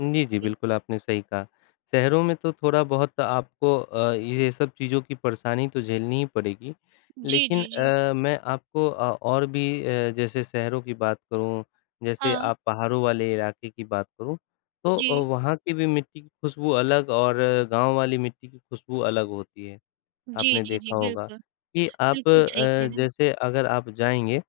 जी, जी। जी। बिल्कुल, आपने सही कहा। शहरों में तो थोड़ा-बहुत आपको अ, ये सब चीज़ों की परेशानी तो झेलनी ही पड़ेगी। जी, लेकिन जी, जी। अ, मैं आपको अ, और भी अ, जैसे शहरों की बात करूँ, जैसे हाँ। आप पहाड़ों वाले इलाके की बात करूँ, तो अ, जी। वहाँ की भी मिट्टी की ख़ुशबू अलग और गाँव वाली मिट्टी की ख़ुशबू अलग होती है। जी, आपने जी, जी, देखा होगा, बिल्कुल। कि आप बिल्कुल सही कह अ, रहे हैं। जैसे अगर आप जाएँगे,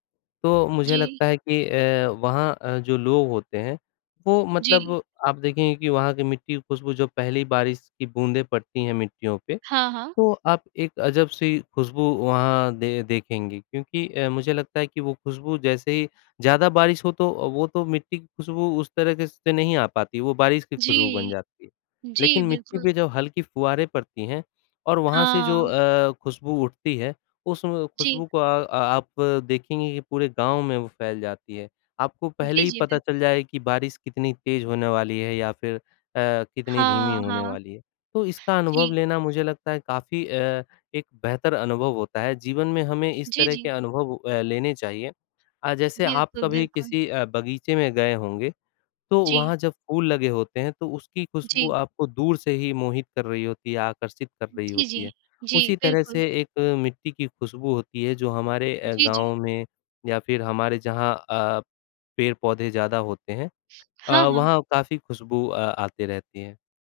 तो मुझे जी। लगता है कि अ, वहाँ अ, जो लोग होते हैं, वो मतलब जी। आप देखेंगे कि वहाँ की मिट्टी की ख़ुशबू जो पहली बारिश की बूँदें पड़ती हैं मिट्टियों पे, हाँ, हाँ। तो आप एक अजब सी ख़ुशबू वहाँ दे देखेंगे। क्योंकि अ, मुझे लगता है कि वो ख़ुशबू जैसे ही ज़्यादा बारिश हो तो वो तो मिट्टी की ख़ुशबू उस तरीके से तो नहीं आ पाती, वो बारिश की ख़ुशबू बन जी। जाती है। जी, लेकिन मिट्टी बिल्कुल। पे जो हल्की फुआरें पड़ती हैं, और वहाँ से जो हाँ। अ, ख़ुशबू उठती है, उस व जी। ख़ुशबू को अ आप देखेंगी कि पूरे गाँव में वो फैल जाती है। आपको पहले जी, ही जी, पता बिल्कुल। चल जाएगा कि बारिश कितनी तेज़ होने वाली है या फिर अ, कितनी धीमी हाँ, होने हाँ। वाली है। तो इसका अनुभव जी। लेना मुझे लगता है काफ़ी अ, एक बेहतर अनुभव होता है, जीवन में हमें इस जी, तरह के जी। अनुभव अ, लेने चाहिए। अ, जैसे आप बिल्कुल, कभी अ, बिल्कुल। किसी बगीचे में गए होंगे, तो जी। वहाँ जब फूल लगे होते हैं तो उसकी ख़ुशबू जी। आपको दूर से ही मोहित कर रही होती है, आकर्षित कर रही जी, जी। होती है। जी, उसी तरह से बिल्कुल। एक मिट्टी की ख़ुशबू होती है जो हमारे अ, जी, जी। गाँव में या फिर हमारे जहाँ अ, पेड़-पौधे ज़्यादा होते हैं अ, हाँ, हाँ। वहाँ काफी ख़ुशबू अ, आते रहती है।